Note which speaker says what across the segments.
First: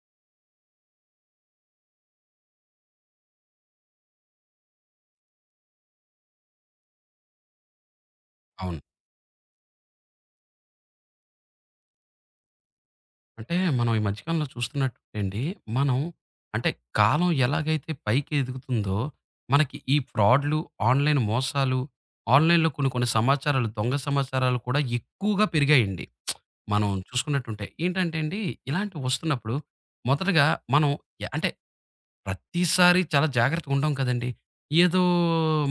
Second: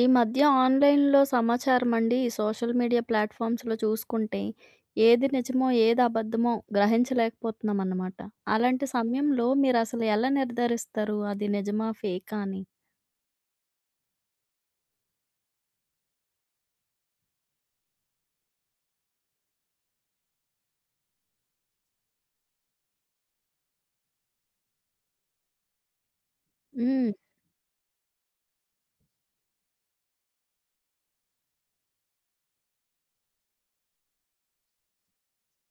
Speaker 1: ఈ మధ్య ఆన్‌లైన్‌లో సమాచారమండి, ఈ సోషల్ మీడియా ప్లాట్‌ఫామ్స్‌లో చూసుకుంటే, ఏది నిజమో, ఏది అబద్ధమో గ్రహించలేకపోతున్నామన్నమాట.
Speaker 2: అవును.
Speaker 1: అలాంటి సమయంలో మీరసలు ఎలా నిర్ధారిస్తారు? అది నిజమా, ఫేకా అని?
Speaker 2: అంటే మనం ఈ మధ్యకాలంలో చూస్తున్నట్టుంటే అండి, మనం అంటే కాలం ఎలాగైతే పైకి ఎదుగుతుందో, మనకి ఈ ఫ్రాడ్‌లు, ఆన్‌లైన్ మోసాలు, ఆన్‌లైన్‌లో కొన్ని కొన్ని సమాచారాలు, దొంగ సమాచారాలు కూడా ఎక్కువగా పెరిగాయండి. మనం
Speaker 1: హ్మ్.
Speaker 2: చూసుకున్నట్టుంటే. ఏంటంటే అండి, ఇలాంటివి వస్తున్నప్పుడు మొదటగా మనం య అంటే ప్రతిసారి చాలా జాగ్రత్తగా ఉండం కదండీ! ఏదో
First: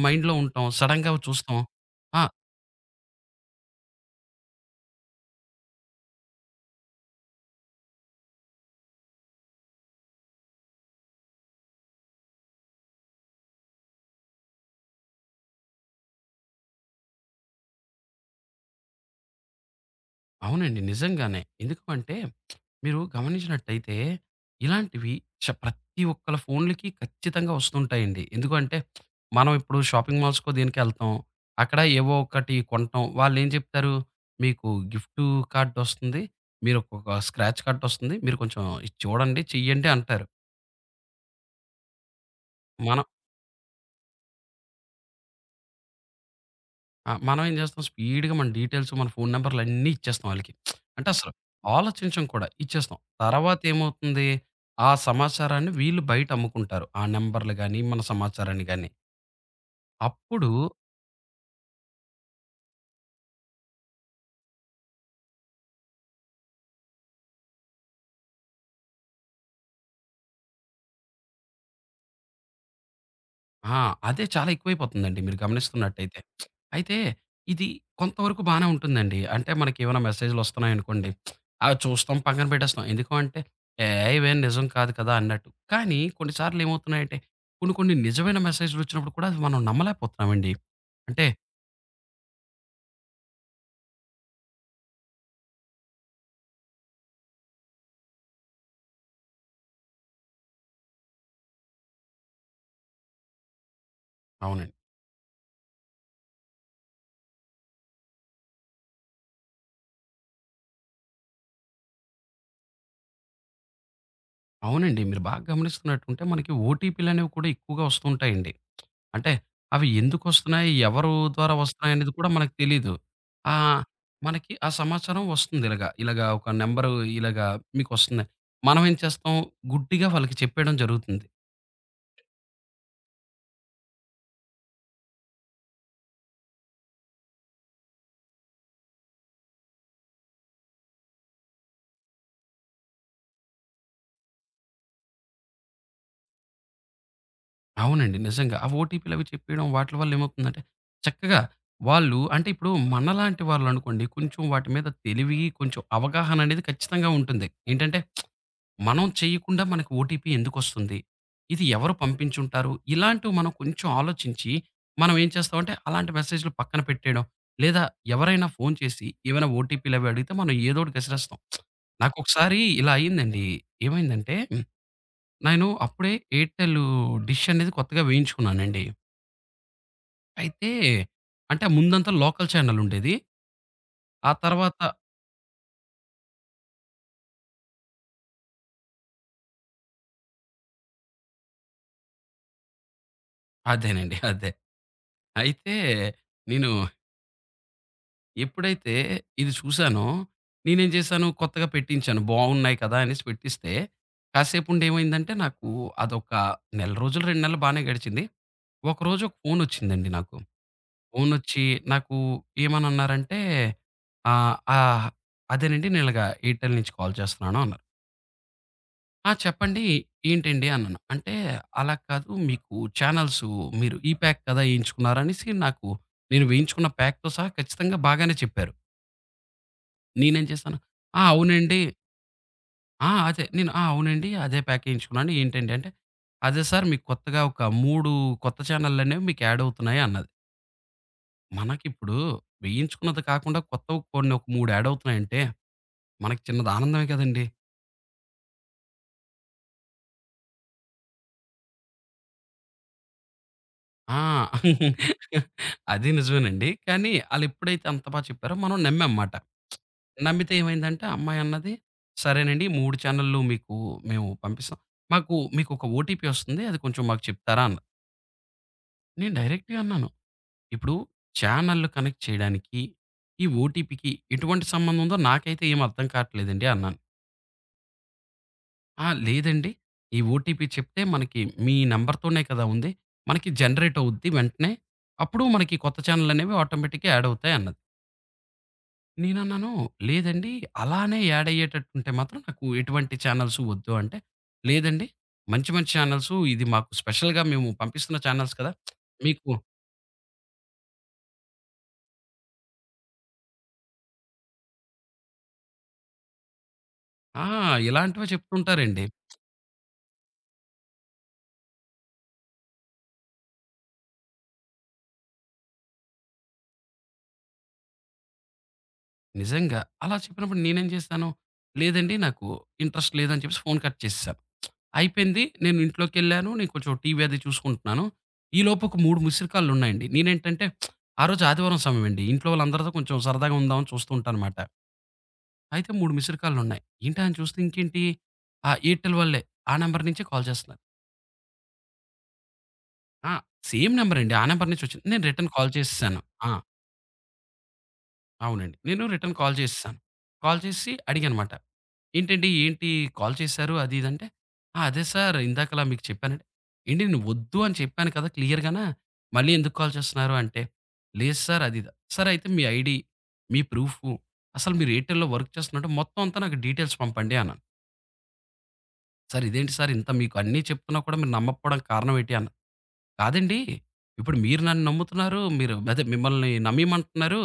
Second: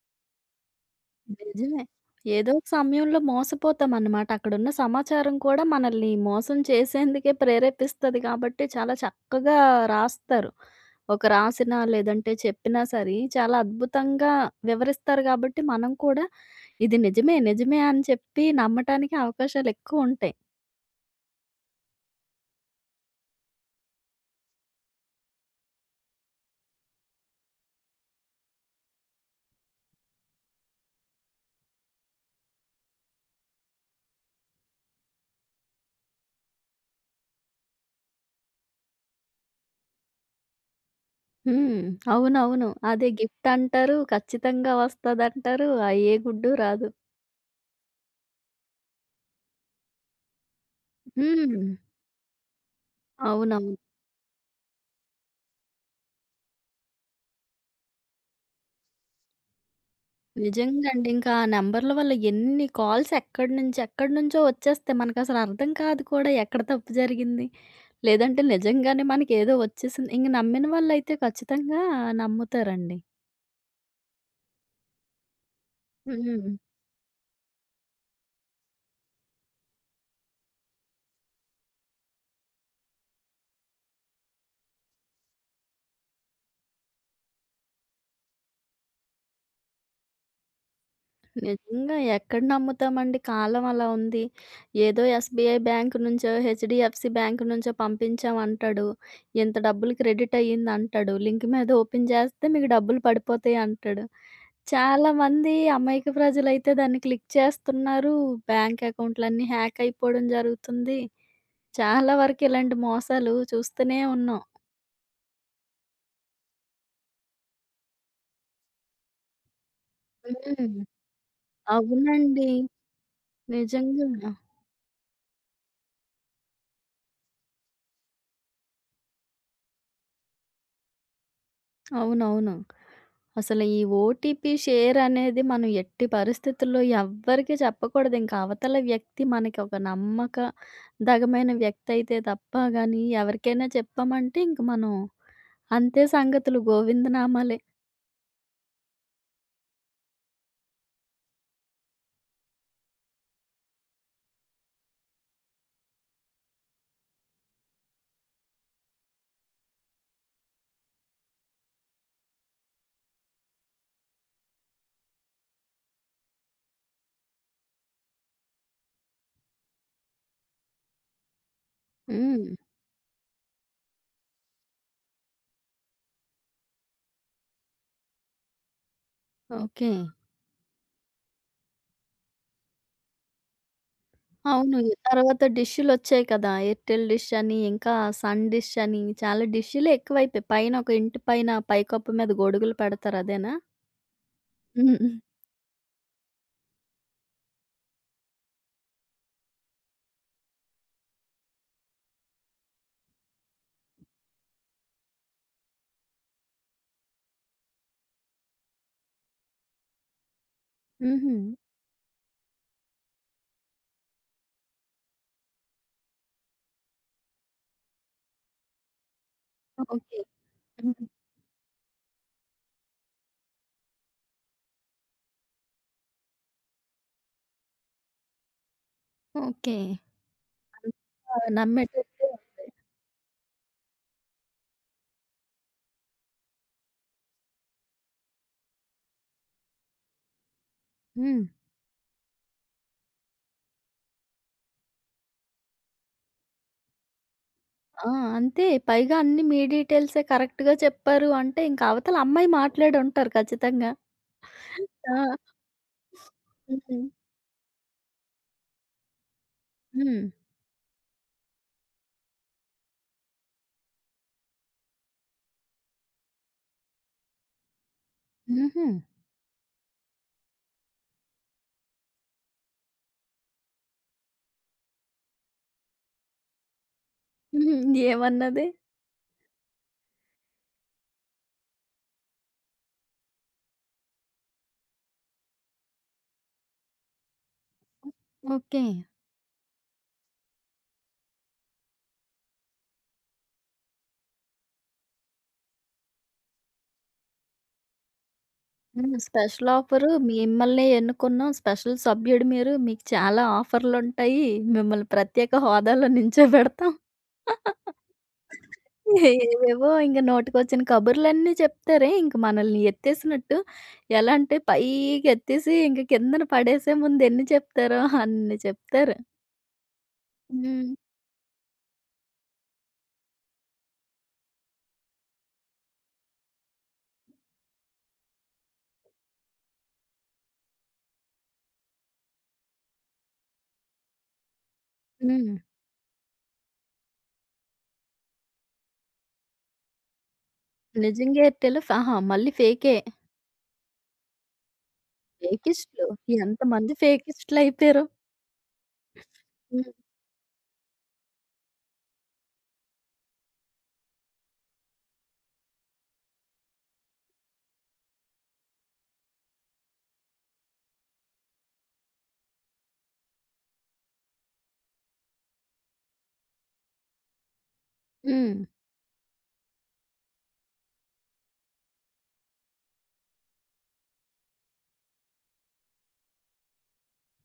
Speaker 2: మైండ్‌లో ఉంటాం. సడెన్‌గా చూస్తాం.
Speaker 1: నిజమే.
Speaker 2: ఆ!
Speaker 1: ఏదో ఒక సమయంలో మోసపోతామన్నమాట. అక్కడున్న సమాచారం కూడా మనల్ని మోసం చేసేందుకే ప్రేరేపిస్తది కాబట్టి, చాలా చక్కగా రాస్తారు. ఒక రాసినా, లేదంటే చెప్పినా సరే, చాలా అద్భుతంగా వివరిస్తారు కాబట్టి, మనం కూడా ఇది నిజమే, నిజమే అని చెప్పి నమ్మటానికి అవకాశాలెక్కువుంటాయి.
Speaker 2: అవునండి. నిజంగానే. ఎందుకు అంటే, మీరు గమనించినట్టయితే ఇలాంటివి ప్రతి ఒక్కళ్ళ ఫోన్‌లకి ఖచ్చితంగా వస్తుంటాయండి. ఎందుకంటే, మనం ఇప్పుడు షాపింగ్ మాల్స్‌కో దేనికెళ్తాం. అక్కడ ఏవో ఒకటి కొంటాం. వాళ్ళేం చెప్తారు, మీకు గిఫ్ట్ కార్డ్ వస్తుంది. మీరొకొక స్క్రాచ్ కార్డ్ వస్తుంది. మీరు కొంచెం ఇది చూడండి, చెయ్యండి అంటారు.
Speaker 1: హ్మ్. అవునవును.
Speaker 2: మనం
Speaker 1: అదే గిఫ్ట్ అంటారు, ఖచ్చితంగా వస్తదంటారు, ఆ ఏ గుడ్డు రాదు.
Speaker 2: ఆ! మనం ఏం చేస్తాం స్పీడ్‌గా మన డీటెయిల్స్, మన ఫోను నంబర్‌లు అన్నీ ఇచ్చేస్తాం ఆళ్ళకి. అంటే అసలు
Speaker 1: హ్మ్.
Speaker 2: ఆలోచించం కూడా ఇచ్చేస్తాం. తర్వాత
Speaker 1: అవునవును.
Speaker 2: ఏమవుతుంది? ఆ సమాచారాన్ని వీళ్ళు బయట అమ్ముకుంటారు. ఆ నంబర్‌లు గాని, మన సమాచారాన్ని గాని. అప్పుడు
Speaker 1: నిజంగా అండి. ఇంకా ఆ నంబర్ల వల్ల ఎన్ని కాల్స్ ఎక్కడి నుంచి ఎక్కడి నుంచో వచ్చేస్తాయి. మనకసలు అర్థం కాదు కూడా ఎక్కడ తప్పు జరిగింది, లేదంటే నిజంగానే మనకేదో వచ్చేసింది. ఇంక నమ్మిన వాళ్ళైతే ఖచ్చితంగా నమ్ముతారండి.
Speaker 2: ఆ! అదే చాలా ఎక్కువైపోతుందండి మీరు గమనిస్తున్నట్టయితే.
Speaker 1: హ్మ్.
Speaker 2: అయితే ఇది కొంతవరకు బానే ఉంటుందండి. అంటే మనకేమైనా మెసేజ్‌లొస్తున్నాయనుకోండి, అవి చూస్తాం, పక్కన పెట్టేస్తాం. ఎందుకు అంటే, ఏ ఇవేం నిజం కాదు కదా! అన్నట్టు. కానీ కొన్ని సార్లు ఏమవుతున్నాయంటే, కొన్ని కొన్ని నిజమైన మెసేజ్‌లొచ్చినప్పుడు కూడా అది మనం నమ్మలేకపోతున్నామండి. అంటే
Speaker 1: నిజంగా ఎక్కడ నమ్ముతామండి? కాలం అలా ఉంది. ఏదో ఎస్‌బీఐ బ్యాంక్ నుంచో, హెచ్‌డీఎఫ్‌సీ బ్యాంక్ నుంచో పంపించామంటాడు. ఇంత డబ్బులు క్రెడిట్ అయ్యిందంటాడు. లింక్ మీద ఓపెన్ చేస్తే మీకు డబ్బులు పడిపోతాయి అంటాడు.
Speaker 2: అవునండి.
Speaker 1: చాలామంది అమాయక ప్రజలైతే దాన్ని క్లిక్ చేస్తున్నారు. బ్యాంక్ అకౌంట్‌లన్నీ హ్యాక్ అయిపోవడం జరుగుతుంది. చాలా వరకు ఇలాంటి మోసాలు చూస్తూనే ఉన్నాం.
Speaker 2: అవునండి. మీరు బాగా గమనిస్తున్నట్టుంటే మనకి ఓటీపీలనేవి కూడా ఎక్కువగా వస్తూ ఉంటాయండి. అంటే అవి ఎందుకొస్తున్నాయి?
Speaker 1: హ్మ్.
Speaker 2: ఎవరు ద్వారా వస్తున్నాయనేది కూడా
Speaker 1: అవునండి.
Speaker 2: మనకు తెలీదు. ఆహ్,
Speaker 1: నిజంగా.
Speaker 2: మనకి ఆ సమాచారం వస్తుంది ఇలాగ. ఇలాగ ఒక నంబరు ఇలాగ మీకొస్తుంది. మనం ఏం చేస్తాం? గుడ్డిగా వాళ్ళకి చెప్పేయడం జరుగుతుంది.
Speaker 1: అవునవును. అసలు ఈ ఓటీపీ షేర్ అనేది మనం ఎట్టి పరిస్థితుల్లో ఎవ్వరికీ చెప్పకూడదు. ఇంకా అవతల వ్యక్తి మనకి ఒక నమ్మక దగమైన వ్యక్తి అయితే తప్ప గాని ఎవరికైనా చెప్పామంటే ఇంక మనం అంతే సంగతులు గోవిందనామాలే.
Speaker 2: అవునండి. నిజంగా. ఆ ఓటీపీలవి చెప్పేయడం వాటిల వల్ల ఏమవుతుందంటే, చక్కగా వాళ్ళు అంటే ఇప్పుడు మనలాంటి వాళ్ళనుకోండి కొంచెం వాటి మీద తెలివి, కొంచెం అవగాహన అనేది ఖచ్చితంగా ఉంటుంది. ఏంటంటే మనం చేయకుండా మనకు ఓటీపీ ఎందుకొస్తుంది? ఇది ఎవరు పంపించుంటారు? ఇలాంటివి మనం కొంచెం ఆలోచించి మనం ఏం చేస్తామంటే అలాంటి మెసేజ్‌లు పక్కన పెట్టేయడం. లేదా ఎవరైనా ఫోను చేసి ఏమైనా ఓటీపీలవి అడిగితే మనం ఏదో ఒకటి గసిరేస్తాం.
Speaker 1: హ్మ్.
Speaker 2: నాకొకసారి ఇలా అయిందండి. ఏమైందంటే నేను అప్పుడే ఎయిర్‌టెల్ డిష్ అనేది కొత్తగా వేయించుకున్నానండి.
Speaker 1: ఓకే.
Speaker 2: అయితే అంటే ముందంతా లోకల్ ఛానెల్ ఉండేది. ఆ తర్వాత
Speaker 1: అవును. ఈ తర్వాత డిష్‌లొచ్చాయి కదా! ఎయిర్‌టెల్ డిష్ అని, ఇంకా సన్ డిష్ అని చాలా డిష్‌లే ఎక్కువైపోయాయి. పైన ఒక ఇంటి పైన పైకప్పు మీద గొడుగులు పెడతారు అదేనా?
Speaker 2: అదేనండి. అదే.
Speaker 1: హ్మ్. హ్మ్.
Speaker 2: అయితే నేను ఎప్పుడైతే ఇది చూసానో, నేనేం చేశాను, కొత్తగా పెట్టించాను. బాగున్నాయి కదా! అనేసి పెట్టిస్తే, కాసేపుండి ఏమైందంటే నాకు అదొక నెల రోజులు, 2 నెలలు బానే గడిచింది. ఒకరోజు ఒక ఫోనొచ్చిందండి నాకు.
Speaker 1: హుహు.
Speaker 2: ఫోనొచ్చి నాకు ఏమనన్నారంటే, ఆహ్, ఆహ్, అదేనండి నేను ఇలాగ ఎయిర్‌టెల్ నుంచి కాల్ చేస్తున్నాను అన్నారు. "ఆ! చెప్పండి
Speaker 1: ఓకే.
Speaker 2: ఏంటండి?" అన్నాను.
Speaker 1: హ్మ్.
Speaker 2: అంటే, "అలా కాదు మీకు ఛానల్సు మీరు ఈ ప్యాక్ కదా! ఏయించుకున్నారు" అనేసి నాకు నేను వేయించుకున్న ప్యాక్‌తో సహా ఖచ్చితంగా బాగానే చెప్పారు.
Speaker 1: ఓకే.
Speaker 2: నేనేం చేశాను, "ఆ!
Speaker 1: ఆ!
Speaker 2: అవునండి.
Speaker 1: నమ్మేటట్టే ఉంది.
Speaker 2: ఆ! అదే నేను ఆ! అవునండి. అదే ప్యాక్ ఎయించుకున్నాను. ఏంటండి" అంటే, "అదే సార్ మీకు కొత్తగా ఒక 3 కొత్త ఛానెళ్ళనేవి మీకు యాడ్ అవుతున్నాయి" అన్నది.
Speaker 1: హ్మ్.
Speaker 2: మనకిప్పుడు వేయించుకున్నది కాకుండా కొత్తవి కొన్ని ఒక 3 యాడ్ అవుతున్నాయంటే మనకి చిన్నది ఆనందమే కదండీ!
Speaker 1: ఆ! అంతే. పైగా అన్ని మీ డీటెయిల్సే కరెక్ట్‌గా చెప్పారు అంటే, ఇంక అవతల అమ్మాయి మాట్లాడుంటారు ఖచ్చితంగా.
Speaker 2: ఆ!
Speaker 1: ఆ!
Speaker 2: అది నిజమేనండి.
Speaker 1: హ్మ్.
Speaker 2: కానీ ఆళ్ళెప్పుడైతే అంత బా చెప్పారో మనం నమ్మాంమాట.
Speaker 1: హ్మ్.
Speaker 2: నమ్మితే ఏమైందంటే ఆ అమ్మాయి అన్నది, "సరేనండి. ఈ 3 ఛానెల్లు మీకు మేము పంపిస్తాం. మాకు మీకొక ఓటీపీ వస్తుంది. అది కొంచెం మాకు చెప్తారా?" అన్నది.
Speaker 1: హుహు.
Speaker 2: నేను డైరెక్ట్‌గా అన్నాను. ఇప్పుడు చానెల్‌లు కనెక్ట్ చేయడానికి, ఈ ఓటీపీకి ఎటువంటి సంబంధం ఉందో నాకైతే ఏమి అర్థం కాట్లేదండి అన్నాను.
Speaker 1: హ్మ్. ఏమన్నది?
Speaker 2: "ఆ! లేదండి. ఈ ఓటీపీ చెప్తే మనకి మీ నంబర్‌తోనే కదా ఉంది. మనకి జనరేట్ అవుద్ది వెంటనే. అప్పుడు మనకి కొత్త చానెల్ అనేవి ఆటోమేటిక్‌గా యాడ్ అవుతాయి" అన్నది.
Speaker 1: ఓకే.
Speaker 2: నేనన్నాను, "లేదండి. అలానే యాడ్ అయ్యేటట్టు ఉంటే మాత్రం నాకు ఎటువంటి చానెల్స్ వద్దు" అంటే, "లేదండి. మంచి మంచి చానెల్సు ఇది మాకు స్పెషల్‌గా మేము పంపిస్తున్న చానెల్స్ కదా!
Speaker 1: హ్మ్.
Speaker 2: మీకు"
Speaker 1: స్పెషల్ ఆఫరు మిమ్మల్నే ఎన్నుకున్నాం. స్పెషల్ సభ్యుడు మీరు. మీకు చాలా ఆఫర్‌లుంటాయి. మిమ్మల్ని ప్రత్యేక హోదాలో నించోబెడతాం.
Speaker 2: ఆ! ఇలాంటివే చెప్తుంటారండి.
Speaker 1: ఏవేవో ఇంక నోటికొచ్చిన కబుర్లన్నీ చెప్తారే, ఇంక మనల్ని ఎత్తేసినట్టు. ఎలా అంటే పైకెత్తేసి ఇంక కిందన పడేసే ముందు ఎన్ని చెప్తారో అన్ని చెప్తారు.
Speaker 2: నిజంగా. అలా చెప్పినప్పుడు నేనేం
Speaker 1: హ్మ్.
Speaker 2: చేశాను, లేదండి నాకు ఇంట్రెస్ట్ లేదని చెప్పేసి ఫోను కట్ చేసేసాను. అయిపోయింది. నేను ఇంట్లోకెళ్ళాను. నేను కొంచెం టీవీ అది చూసుకుంటున్నాను. ఈలోపు ఒక 3 మిస్డ్ కాల్లున్నాయండి. నేనేంటంటే ఆ రోజు ఆదివారం సమయమండి. ఇంట్లో వాళ్ళందరితో కొంచెం సరదాగా ఉందామని చూస్తూ ఉంటానమాట.
Speaker 1: హ్మ్.
Speaker 2: అయితే 3 మిస్డ్ కాల్లున్నాయి. ఏంటా అని చూస్తే ఇంకేంటి ఆ ఎయిర్‌టెల్ వాళ్ళే. ఆ నంబర్ నుంచే కాల్ చేస్తున్నారు.
Speaker 1: నిజంగా ఎయిర్‌టెల్ అహా! మళ్ళీ ఫేకే.
Speaker 2: ఆ! సేమ్ నంబరండి. ఆ నంబర్ నుంచి వచ్చింది. నేను రిటర్న్ కాల్
Speaker 1: ఫేకిస్టులు.
Speaker 2: చేసేసాను. ఆ!
Speaker 1: ఎంతమంది ఫేకిస్టులయిపోయారో.
Speaker 2: అవునండి. నేను రిటర్న్ కాల్
Speaker 1: హ్మ్.
Speaker 2: చేసేసాను. కాల్ చేసి అడిగానమాట. "ఏంటండి? ఏంటి కాల్ చేశారు? అది ఇది" అంటే, "ఆ! అదే సార్ ఇందాకలా మీకు చెప్పానంటే" "ఏండి నేను వద్దు అని చెప్పాను కదా! క్లియర్‌గాన. మళ్ళీ ఎందుకు కాల్ చేస్తున్నారు?" అంటే, "లేదు సార్ అది ఇది" "సరే అయితే మీ ఐడీ, మీ ప్రూఫు, అసలు మీరు ఎయిర్‌టెల్‌లో వర్క్ చేస్తున్నట్టు మొత్తం అంతా నాకు డీటెయిల్స్ పంపండి" అన్నాను.
Speaker 1: హ్మ్.
Speaker 2: "సార్ ఇదేంటి సార్ ఇంత మీకు అన్నీ చెప్తున్నా కూడా మీరు నమ్మకపోవడానికి కారణం ఏంటి?" అన్నారు. కాదండి. ఇప్పుడు మీరు నన్ను నమ్ముతున్నారు. మీరు అదే మిమ్మల్ని నమ్మియమంటున్నారు.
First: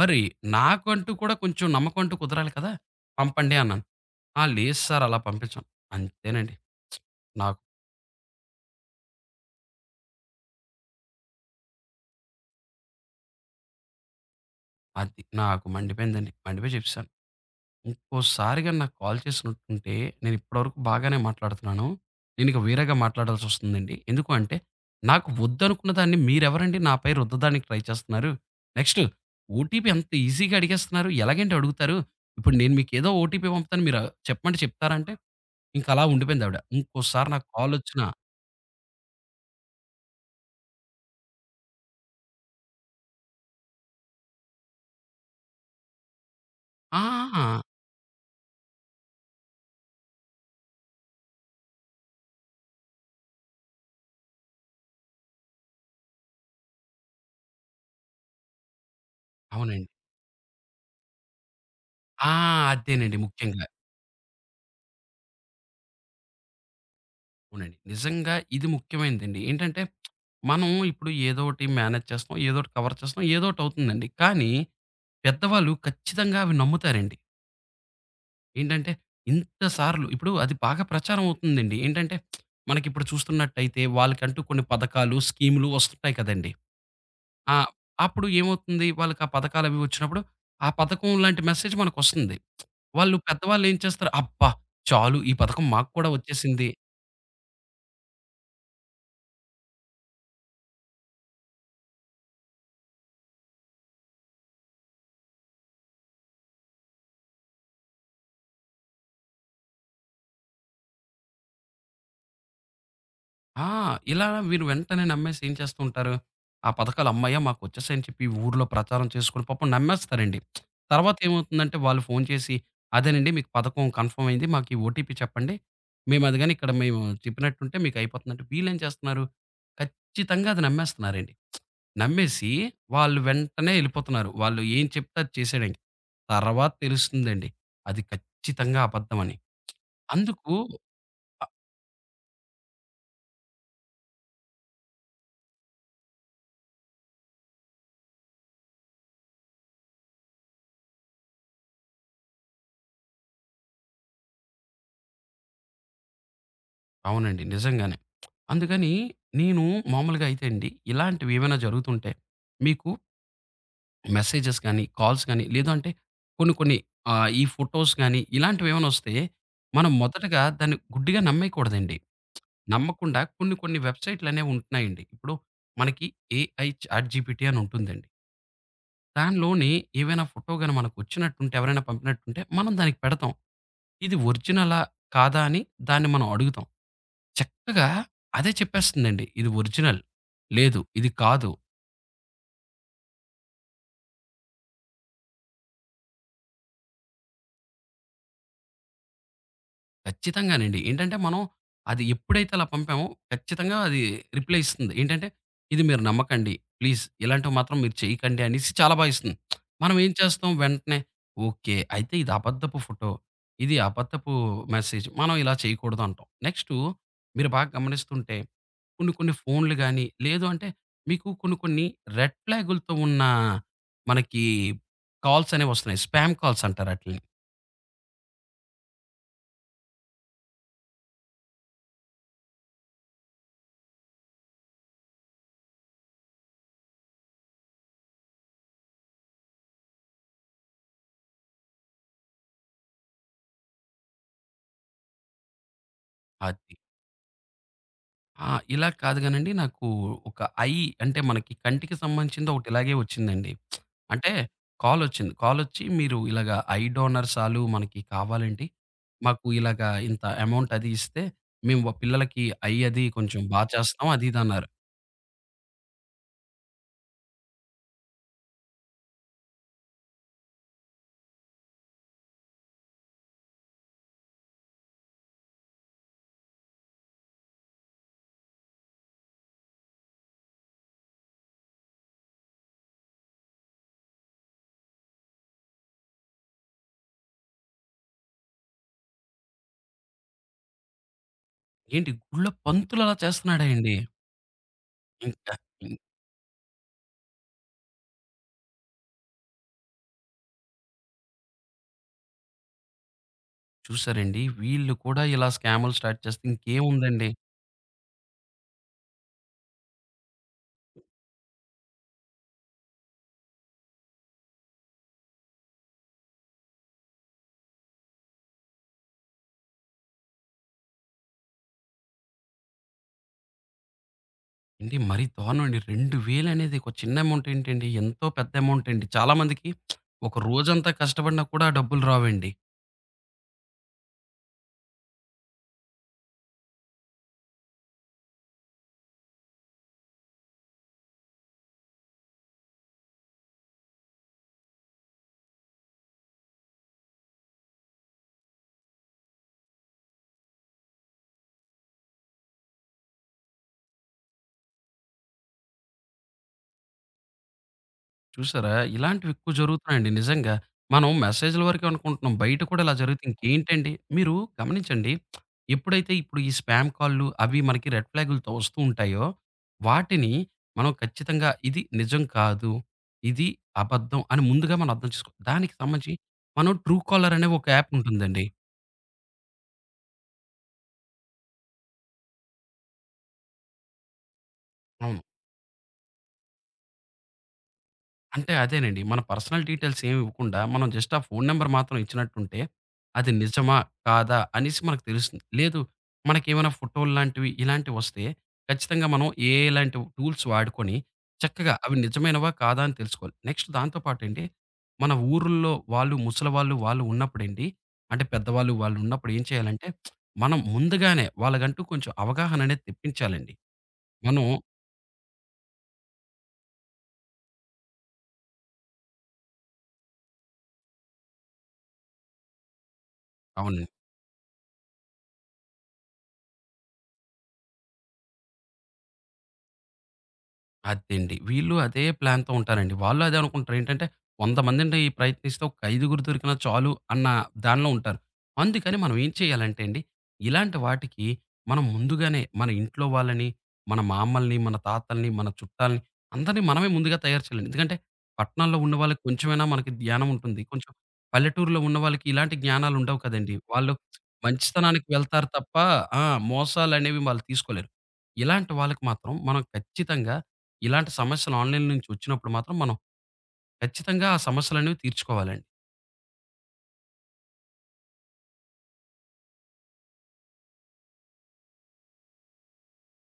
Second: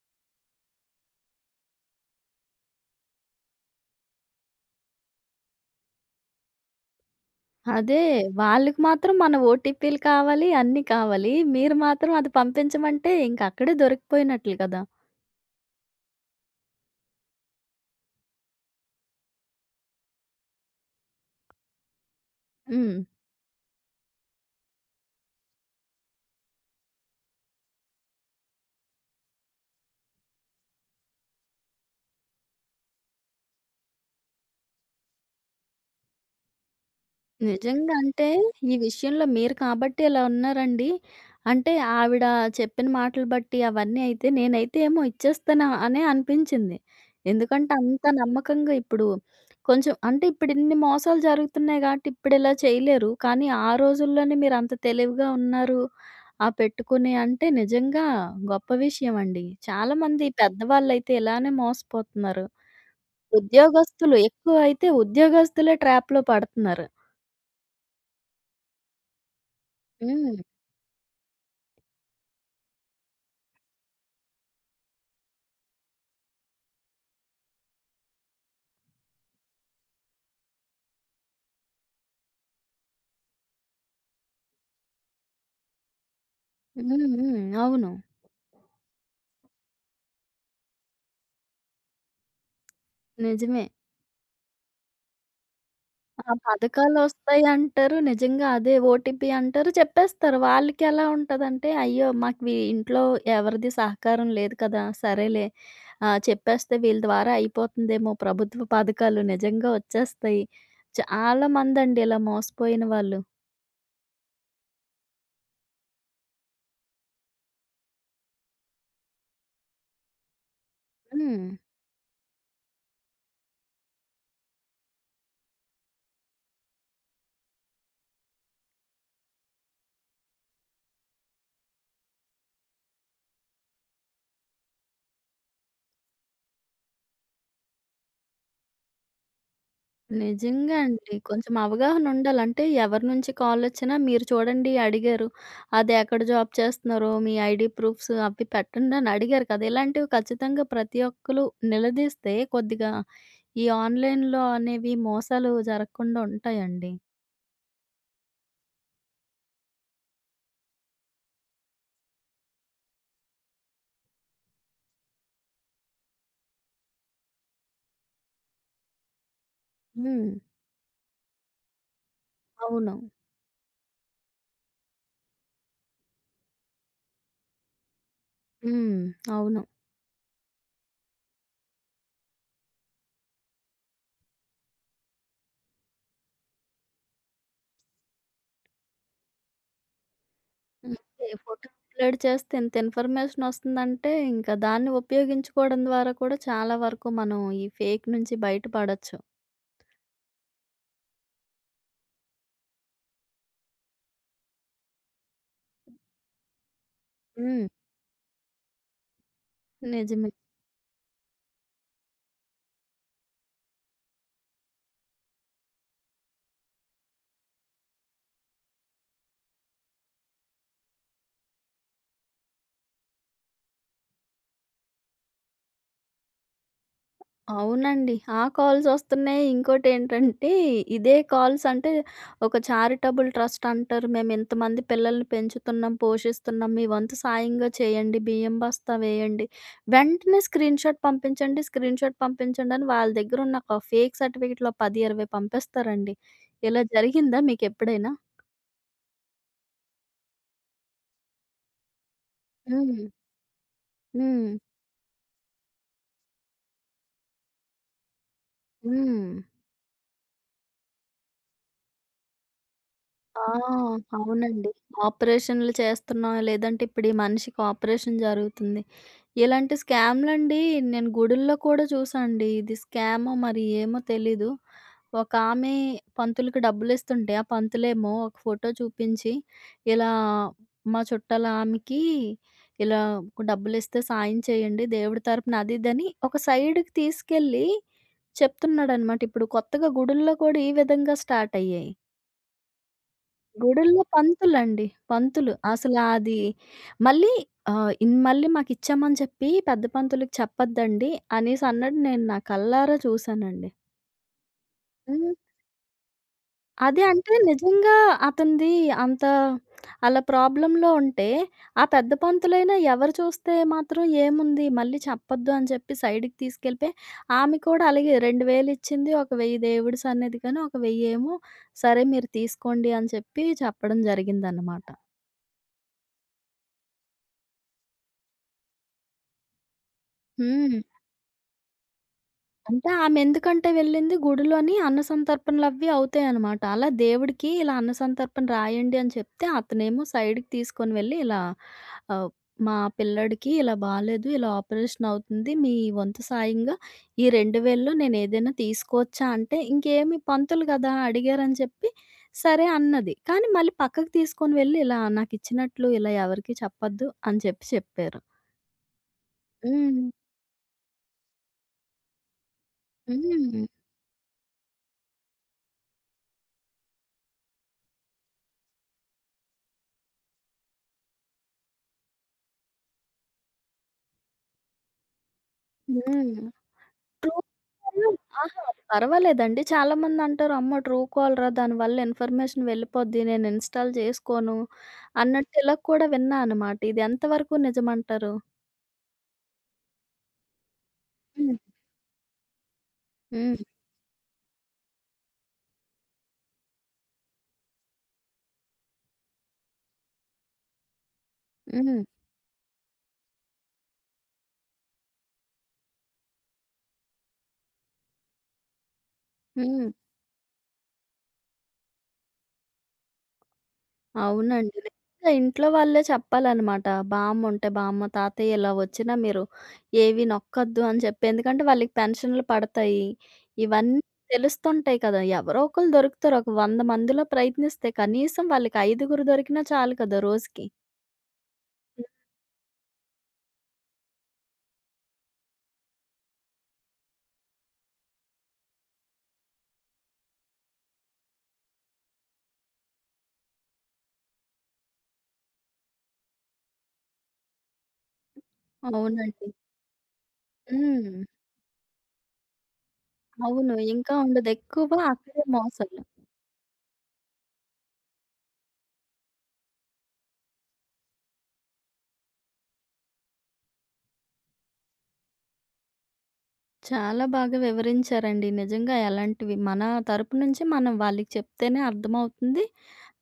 Speaker 2: మరి నాకంటూ కూడా కొంచెం నమ్మకం అంటూ కుదరాలి కదా! పంపండి అన్నాను. "ఆ! లేదు సార్ అలా పంపించం." అంతేనండి. నాకు
Speaker 1: అదే. వాళ్ళకి మాత్రం మన ఓటీపీలు కావాలి, అన్నీ కావాలి. మీరు మాత్రం అది పంపించమంటే ఇంకక్కడే దొరికిపోయినట్లు కదా!
Speaker 2: అది నాకు మండిపోయిందండి. మండిపోయి చెప్పేసాను. ఇంకోసారిగా నాకు కాల్ చేసినట్టుంటే, నేను ఇప్పటివరకు బాగానే మాట్లాడుతున్నాను. నేనిక వేరేగా
Speaker 1: హ్మ్.
Speaker 2: మాట్లాడాల్సి వస్తుందండి. ఎందుకు అంటే, నాకు వద్దనుకున్న దాన్ని మీరెవరండి నాపై రుద్దడానికి ట్రై చేస్తున్నారు? నెక్స్ట్ ఓటీపీ అంత ఈజీగా అడిగేస్తున్నారు. ఎలాగండి అడుగుతారు? ఇప్పుడు నేను మీకేదో ఓటీపీ పంపుతాను. మీరు చెప్పమంటే చెప్తారా అంటే, ఇంకలా ఉండిపోయిందావిడ. ఇంకోసారి నాకు
Speaker 1: నిజంగా
Speaker 2: కాలొచ్చినా
Speaker 1: అంటే, ఈ విషయంలో మీరు కాబట్టి ఇలా ఉన్నారండి. అంటే ఆవిడ చెప్పిన మాటలు బట్టి అవన్నీ అయితే నేనైతే ఏమో ఇచ్చేస్తాను అనే అనిపించింది.
Speaker 2: ఆ!
Speaker 1: ఎందుకంటే అంత నమ్మకంగా ఇప్పుడు కొంచెం అంటే ఇప్పుడు ఇన్ని మోసాలు జరుగుతున్నాయి కాబట్టి ఇప్పుడు ఇలా చేయలేరు. కానీ ఆ రోజుల్లోనే మీరు అంత తెలివిగా ఉన్నారు. ఆ పెట్టుకుని అంటే నిజంగా గొప్ప విషయం అండి.
Speaker 2: అవునండి.
Speaker 1: చాలామంది పెద్దవాళ్ళైతే ఇలానే
Speaker 2: ఆ!
Speaker 1: మోసపోతున్నారు.
Speaker 2: అదేనండి ముఖ్యంగా.
Speaker 1: ఉద్యోగస్తులు ఎక్కువ అయితే ఉద్యోగస్తులే ట్రాప్‌లో పడుతున్నారు.
Speaker 2: అవునండి. నిజంగా ఇది ముఖ్యమైనదండి. ఏంటంటే,
Speaker 1: హ్మ్.
Speaker 2: మనం ఇప్పుడు ఏదో ఒకటి మేనేజ్ చేస్తున్నాం, ఏదో ఒకటి కవర్ చేస్తున్నాం, ఏదో ఒకటి అవుతుందండి. కానీ పెద్దవాళ్ళు ఖచ్చితంగా అవి నమ్ముతారండి. ఏంటంటే, ఇంత సార్లు ఇప్పుడు అది బాగా ప్రచారం అవుతుందండి. ఏంటంటే, మనకిప్పుడు చూస్తున్నట్టయితే వాళ్ళకంటూ కొన్ని పథకాలు, స్కీములు వస్తుంటాయి కదండీ!
Speaker 1: హ్మ్. హ్మ్.
Speaker 2: ఆ!
Speaker 1: అవును.
Speaker 2: అప్పుడు ఏమవుతుంది, వాళ్ళకి ఆ పథకాలవి వచ్చినప్పుడు, ఆ పథకం లాంటి మెసేజ్ మనకొస్తుంది. వాళ్ళు
Speaker 1: నిజమే.
Speaker 2: పెద్దవాళ్ళు ఏం చేస్తారు, "అబ్బా! చాలు ఈ పథకం మాకు కూడా
Speaker 1: ఆ
Speaker 2: వచ్చేసింది."
Speaker 1: పథకాలొస్తాయంటారు. నిజంగా అదే ఓటీపీ అంటారు. చెప్పేస్తారు. వాళ్ళకెలా ఉంటదంటే, అయ్యో! మాకు వీ ఇంట్లో ఎవరిది సహకారం లేదు కదా! సరేలే చెప్పేస్తే వీళ్ళ ద్వారా అయిపోతుందేమో ప్రభుత్వ పథకాలు నిజంగా వచ్చేస్తాయి. చాలా మందండి ఇలా మోసపోయిన వాళ్ళు.
Speaker 2: ఆ! ఇలా వీరు వెంటనే నమ్మేసి ఏం చేస్తూ ఉంటారు, ఆ పథకాలు అమ్మయ్య! మాకొచ్చేసాయని చెప్పి ఊర్లో ప్రచారం చేసుకొని పాపం నమ్మేస్తారండి. తర్వాత
Speaker 1: హ్మ్.
Speaker 2: ఏమవుతుందంటే వాళ్ళు ఫోను చేసి, అదేనండి మీకు పథకం కన్ఫర్మ్ అయింది. మాకు ఈ ఓటీపీ చెప్పండి. మేము అది గాని ఇక్కడ మేము చెప్పినట్టుంటే మీకు అయిపోతుందంటే వీళ్ళేం చేస్తున్నారు, ఖచ్చితంగా అది నమ్మేస్తున్నారండి. నమ్మేసి వాళ్ళు వెంటనే ఎళ్ళిపోతున్నారు. వాళ్ళు ఏం చెప్తే అది చేసేయడానికి. తర్వాత తెలుస్తుందండి, అది ఖచ్చితంగా అబద్ధమని. అందుకు
Speaker 1: నిజంగా అండి. కొంచెం అవగాహన ఉండాలి. అంటే ఎవరి నుంచి కాలొచ్చినా మీరు చూడండి అడిగారు. అది ఎక్కడ జాబ్ చేస్తున్నారో, మీ ఐడీ ప్రూఫ్స్ అవి పెట్టండి అని అడిగారు కదా! ఇలాంటివి ఖచ్చితంగా ప్రతి ఒక్కళ్ళు నిలదీస్తే కొద్దిగా ఈ ఆన్‌లైన్‌లో అనేవి మోసాలు జరగకుండా ఉంటాయండి.
Speaker 2: అవునండి. నిజంగానే. అందుకని నేను మామూలుగా అయితే అండి, ఇలాంటివి ఏమైనా జరుగుతుంటే, మీకు మెసేజెస్ గాని, కాల్స్ గాని, లేదంటే కొన్ని కొన్ని ఆహ్, ఈ ఫోటోస్ గాని, ఇలాంటివేమైనా వస్తే, మనం
Speaker 1: హ్మ్.
Speaker 2: మొదటగా దాన్ని గుడ్డిగా నమ్మేయకూడదండి.
Speaker 1: అవును.
Speaker 2: నమ్మకుండా కొన్ని కొన్ని వెబ్‌సైట్‌లనేవి ఉంటున్నాయండి. ఇప్పుడు మనకి ఏఐ చాట్‌జీపీటీ అని ఉంటుందండి.
Speaker 1: హ్మ్. అవును.
Speaker 2: దానిలోని ఏవైనా ఫోటో గాని మనకొచ్చినట్టుంటే, ఎవరైనా పంపినట్టుంటే, మనం దానికి పెడతాం. ఇది ఒరిజినలా? కాదా? అని దాన్ని మనం అడుగుతాం. చక్కగా అదే చెప్పేస్తుందండి. ఇది ఒరిజినల్. లేదు ఇది
Speaker 1: ఓకే.
Speaker 2: కాదు.
Speaker 1: ఫోటో అప్‌లోడ్ చేస్తే ఇంత ఇన్ఫర్మేషన్ వస్తుందంటే ఇంకా దాన్ని ఉపయోగించుకోవడం ద్వారా కూడా చాలా వరకు మనం ఈ ఫేక్ నుంచి బయటపడొచ్చు.
Speaker 2: ఖచ్చితంగానండి. ఏంటంటే మనం అది ఎప్పుడైతే అలా పంపామో ఖచ్చితంగా అది రిప్లై ఇస్తుంది. ఏంటంటే ఇది మీరు నమ్మకండి. ప్లీజ్ ఇలాంటివి
Speaker 1: హ్మ్.
Speaker 2: మాత్రం మీరు చేయకండి అనేసి చాలా బా ఇస్తుంది. మనం ఏం
Speaker 1: నిజమే.
Speaker 2: చేస్తాం వెంటనే ఓకే. అయితే ఇది అబద్ధపు ఫోటో. ఇది అబద్ధపు మెసేజ్. మనం ఇలా చేయకూడదు అంటాం. నెక్స్టు మీరు బాగా గమనిస్తుంటే కొన్ని కొన్ని ఫోన్లు గాని, లేదు అంటే మీకు కొన్ని కొన్ని రెడ్ ఫ్లాగులతో ఉన్న మనకి కాల్స్ అనేవొస్తున్నాయి. స్పామ్ కాల్స్ అంటారు ఆటిలిని.
Speaker 1: అవునండి. ఆ కాల్సొస్తున్నాయి. ఇంకోటేంటంటే, ఇదే కాల్స్ అంటే, ఒక చారిటబుల్ ట్రస్ట్ అంటారు. మేమింతమంది పిల్లల్ని పెంచుతున్నాం, పోషిస్తున్నాం. మీ వంతు సాయంగా చేయండి. బియ్యం బస్తా వేయండి. వెంటనే స్క్రీన్‌షాట్ పంపించండి, స్క్రీన్‌షాట్ పంపించండని వాళ్ళ దగ్గరున్న ఒక ఫేక్ సర్టిఫికేట్‌లో 10, 20 పంపిస్తారండి.
Speaker 2: అది.
Speaker 1: ఇలా జరిగిందా మీకెప్పుడైనా?
Speaker 2: ఆ! ఇలా కాదు గానండి నాకు ఒక ఐ అంటే మనకి కంటికి సంబంధించింది ఒకటి ఇలాగే
Speaker 1: హ్మ్.
Speaker 2: వచ్చిందండి. అంటే
Speaker 1: హ్మ్.
Speaker 2: కాలొచ్చింది. కాలొచ్చి మీరు ఇలాగా ఐ డోనర్ సాలు మనకి కావాలండి.
Speaker 1: హ్మ్.
Speaker 2: మాకు ఇలాగా ఇంత అమౌంట్ అది ఇస్తే మేము వ పిల్లలకి ఐ అది కొంచెం
Speaker 1: ఆ!
Speaker 2: బా చేస్తాం అది ఇది అన్నారు.
Speaker 1: అవునండి. ఆపరేషన్‌లు చేస్తున్నాం, లేదంటే ఇప్పుడు ఈ మనిషికి ఆపరేషన్ జరుగుతుంది. ఇలాంటి స్కామ్‌లండి నేను గుడుల్లో కూడా చూసాండి. ఇది స్కామో మరి ఏమో తెలీదు. ఒకామె పంతులకి డబ్బులిస్తుంటే, ఆ పంతులేమో ఒక ఫోటో చూపించి, ఇలా మా చుట్టాలామెకి ఇలా డబ్బులిస్తే సాయం చేయండి దేవుడి తరపున అది ఇదని ఒక సైడ్‌కి తీసుకెళ్ళి చెప్తున్నాడనమాట. ఇప్పుడు కొత్తగా గుడుల్లో కూడా ఈ విధంగా స్టార్ట్ అయ్యాయి.
Speaker 2: ఏంటి గుళ్ళో పంతులలా చేస్తున్నాడా అండి?
Speaker 1: గుడుల్లో పంతులండి.
Speaker 2: ఇంకా
Speaker 1: పంతులు. అసల అది మళ్ళీ ఆహ్, ఇన్ మళ్ళీ మాకిచ్చామని చెప్పి పెద్ద పంతులకి చెప్పద్దండి అనేసన్నాడు. నేను నా కళ్ళారా చూసానండి.
Speaker 2: చూసారండి? వీళ్ళు కూడా
Speaker 1: హ్మ్.
Speaker 2: ఇలా స్కాములు స్టార్ట్ చేస్తే
Speaker 1: అదే
Speaker 2: ఇంకేముందండి?
Speaker 1: అంటే నిజంగా అతనిది అంత అలా ప్రాబ్లమ్‌లో ఉంటే, ఆ పెద్ద పంతులైనా ఎవరు చూస్తే మాత్రం ఏముంది మళ్ళీ చెప్పొద్దు అని చెప్పి సైడ్‌కి తీసుకెళ్ళిపోయి, ఆమె కూడా అలాగే 2000 ఇచ్చింది. ఒక 1000 దేవుడి సన్నిధికని, ఒక 1000 ఏమో సరే మీరు తీసుకోండి అని చెప్పి చెప్పడం జరిగిందనమాట.
Speaker 2: ఏండి మరీ దారుణం అండి. 2000 అనేది ఒక చిన్న అమౌంట్ ఏంటండి? ఎంతో పెద్ద అమౌంట్ అండి. చాలా మందికి ఒక
Speaker 1: హ్మ్.
Speaker 2: రోజంతా కష్టపడినా కూడా ఆ డబ్బులు రావండి.
Speaker 1: అంటే ఆమెందుకంటే వెళ్ళింది గుడిలోని అన్నసంతర్పణలవి అవుతాయనమాట. అలా దేవుడికి ఇలా అన్నసంతర్పణ రాయండి అని చెప్తే, అతనేమో సైడ్‌కి తీసుకొని వెళ్ళి ఇలా ఆహ్, మా పిల్లాడికి ఇలా బాలేదు, ఇలా ఆపరేషన్ అవుతుంది. మీ వంతు సాయంగా ఈ 2000లో నేనేదైనా తీసుకోవచ్చా అంటే, ఇంకేమి పంతులు గదా! అడిగారని చెప్పి సరే అన్నది. కానీ మళ్ళీ పక్కకు తీసుకొని వెళ్ళి ఇలా నాకిచ్చినట్లు ఇలా ఎవరికీ చెప్పొద్దు అని చెప్పి చెప్పారు.
Speaker 2: చూసారా? ఇలాంటివెక్కువ
Speaker 1: హ్మ్.
Speaker 2: జరుగుతున్నాయండి నిజంగా. మనం మెసేజ్‌ల వరకే అనుకుంటున్నాం. బయట కూడా ఇలా జరిగితే
Speaker 1: హ్మ్.
Speaker 2: ఇంకేంటండి? మీరు గమనించండి. ఎప్పుడైతే ఇప్పుడు ఈ స్పామ్ కాల్‌లు అవి మనకి రెడ్ ఫ్లాగులతో వస్తూ ఉంటాయో, వాటిని మనం ఖచ్చితంగా ఇది నిజం కాదు, ఇది అబద్ధం అని ముందుగా మనం అర్థం చేసుకోవాలి. దానికి సంబంధించి
Speaker 1: హ్మ్.
Speaker 2: మనం ట్రూ
Speaker 1: ట్రూ
Speaker 2: కాలర్ అనే ఒక యాప్
Speaker 1: కాలర్
Speaker 2: ఉంటుందండి.
Speaker 1: అహా! పర్వాలేదండి. చాలామందంటారు, "అమ్మో! ట్రూ కాలరా దానివల్ల ఇన్ఫర్మేషన్ వెళ్ళిపోద్ది. నేను ఇన్‌స్టాల్ చేసుకోను" అన్నట్టు ఇలా కూడా విన్నా అనమాట. ఇది ఎంతవరకు నిజమంటారు?
Speaker 2: అదేనండి. మన పర్సనల్ డీటెయిల్స్ ఏమి ఇవ్వకుండా, మనం జస్ట్ ఆ ఫోను
Speaker 1: హ్మ్.
Speaker 2: నంబర్ మాత్రం ఇచ్చినట్టుంటే, అది
Speaker 1: హ్మ్.
Speaker 2: నిజమా? కాదా? అనేసి మనకు తెలుస్తుంది. లేదు మనకేమైనా ఫోటోలు లాంటివి, ఇలాంటివొస్తే ఖచ్చితంగా మనం ఏఐ లాంటి టూల్స్ వాడుకొని, చక్కగా అవి
Speaker 1: హ్మ్.
Speaker 2: నిజమైనవా? కాదా? అని తెలుసుకోవాలి. నెక్స్ట్ దాంతో పాటండి, మన ఊరుల్లో వాళ్ళు ముసలివాళ్ళు, వాళ్ళు ఉన్నప్పుడండి అంటే పెద్దవాళ్ళు వాళ్ళు ఉన్నప్పుడు ఏం చేయాలంటే,
Speaker 1: హ్మ్.
Speaker 2: మనం ముందుగానే వాళ్ళకంటూ కొంచెం అవగాహన అనేది తెప్పించాలండి. మనం
Speaker 1: అవునండి. లేదా ఇంట్లో వాళ్ళే చెప్పాలనమాట. బామ్ముంటే బామ్మ, తాతయ్య ఇలా వచ్చినా మీరు ఏవి నొక్కొద్దు అని చెప్పి. ఎందుకంటే వాళ్ళకి పెన్షన్‌లు పడతాయి.
Speaker 2: అవునండి.
Speaker 1: ఇవన్నీ తెలుస్తుంటాయి కదా! ఎవరో ఒకళ్ళు దొరుకుతారు. ఒక 100 మందిలో ప్రయత్నిస్తే కనీసం వాళ్ళకి ఐదుగురు దొరికినా చాలు కదా రోజుకి.
Speaker 2: అదండి. వీళ్ళు అదే
Speaker 1: హ్మ్.
Speaker 2: ప్లాన్‌తో ఉంటారండి. వాళ్ళు అదే అనుకుంటారు. ఏంటంటే 100 మందిని ఈ ప్రయత్నిస్తే ఒక ఐదుగురు దొరికినా చాలు అన్న దానిలో ఉంటారు. అందుకని మనం ఏం చేయాలంటే అండి, ఇలాంటి వాటికి మనం ముందుగానే మన ఇంట్లో వాళ్ళని, మన మామల్ని, మన తాతల్ని, మన చుట్టాల్ని అందరిని మనమే ముందుగా తయారు చేయాలండి. ఎందుకంటే పట్టణాల్లో ఉన్న వాళ్ళకి
Speaker 1: అవునండి.
Speaker 2: కొంచెమైనా మనకి జ్ఞానం ఉంటుంది.
Speaker 1: హ్మ్.
Speaker 2: పల్లెటూరులో ఉన్న వాళ్ళకి ఇలాంటి జ్ఞానాలు ఉండవు కదండీ.
Speaker 1: అవును.
Speaker 2: వాళ్ళు
Speaker 1: ఇంకా ఉండదు. ఎక్కువ
Speaker 2: మంచితనానికి
Speaker 1: అక్కడే
Speaker 2: వెళ్తారు తప్ప
Speaker 1: మోసాలు.
Speaker 2: ఆ! మోసాలనేవి వాళ్ళు తీసుకోలేరు. ఇలాంటి వాళ్ళకి మాత్రం మనం ఖచ్చితంగా ఇలాంటి సమస్యలు ఆన్‌లైన్ నుంచి వచ్చినప్పుడు మాత్రం మనం ఖచ్చితంగా ఆ సమస్యలనేవి తీర్చుకోవాలండి.
Speaker 1: చాలా బాగా వివరించారండి. నిజంగా ఎలాంటివి మన తరపు నుంచి మనం వాళ్ళకి చెప్తేనే అర్థమవుతుంది.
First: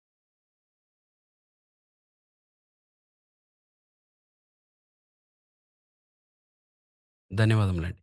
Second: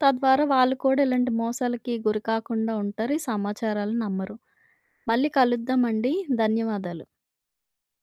Speaker 1: తద్వారా వాళ్ళు కూడా ఇలాంటి మోసాలకి గురి కాకుండా ఉంటారు. ఈ సమాచారాలు నమ్మరు. మళ్ళీ కలుద్దామండి. ధన్యవాదాలు.
Speaker 2: ధన్యవాదములండి.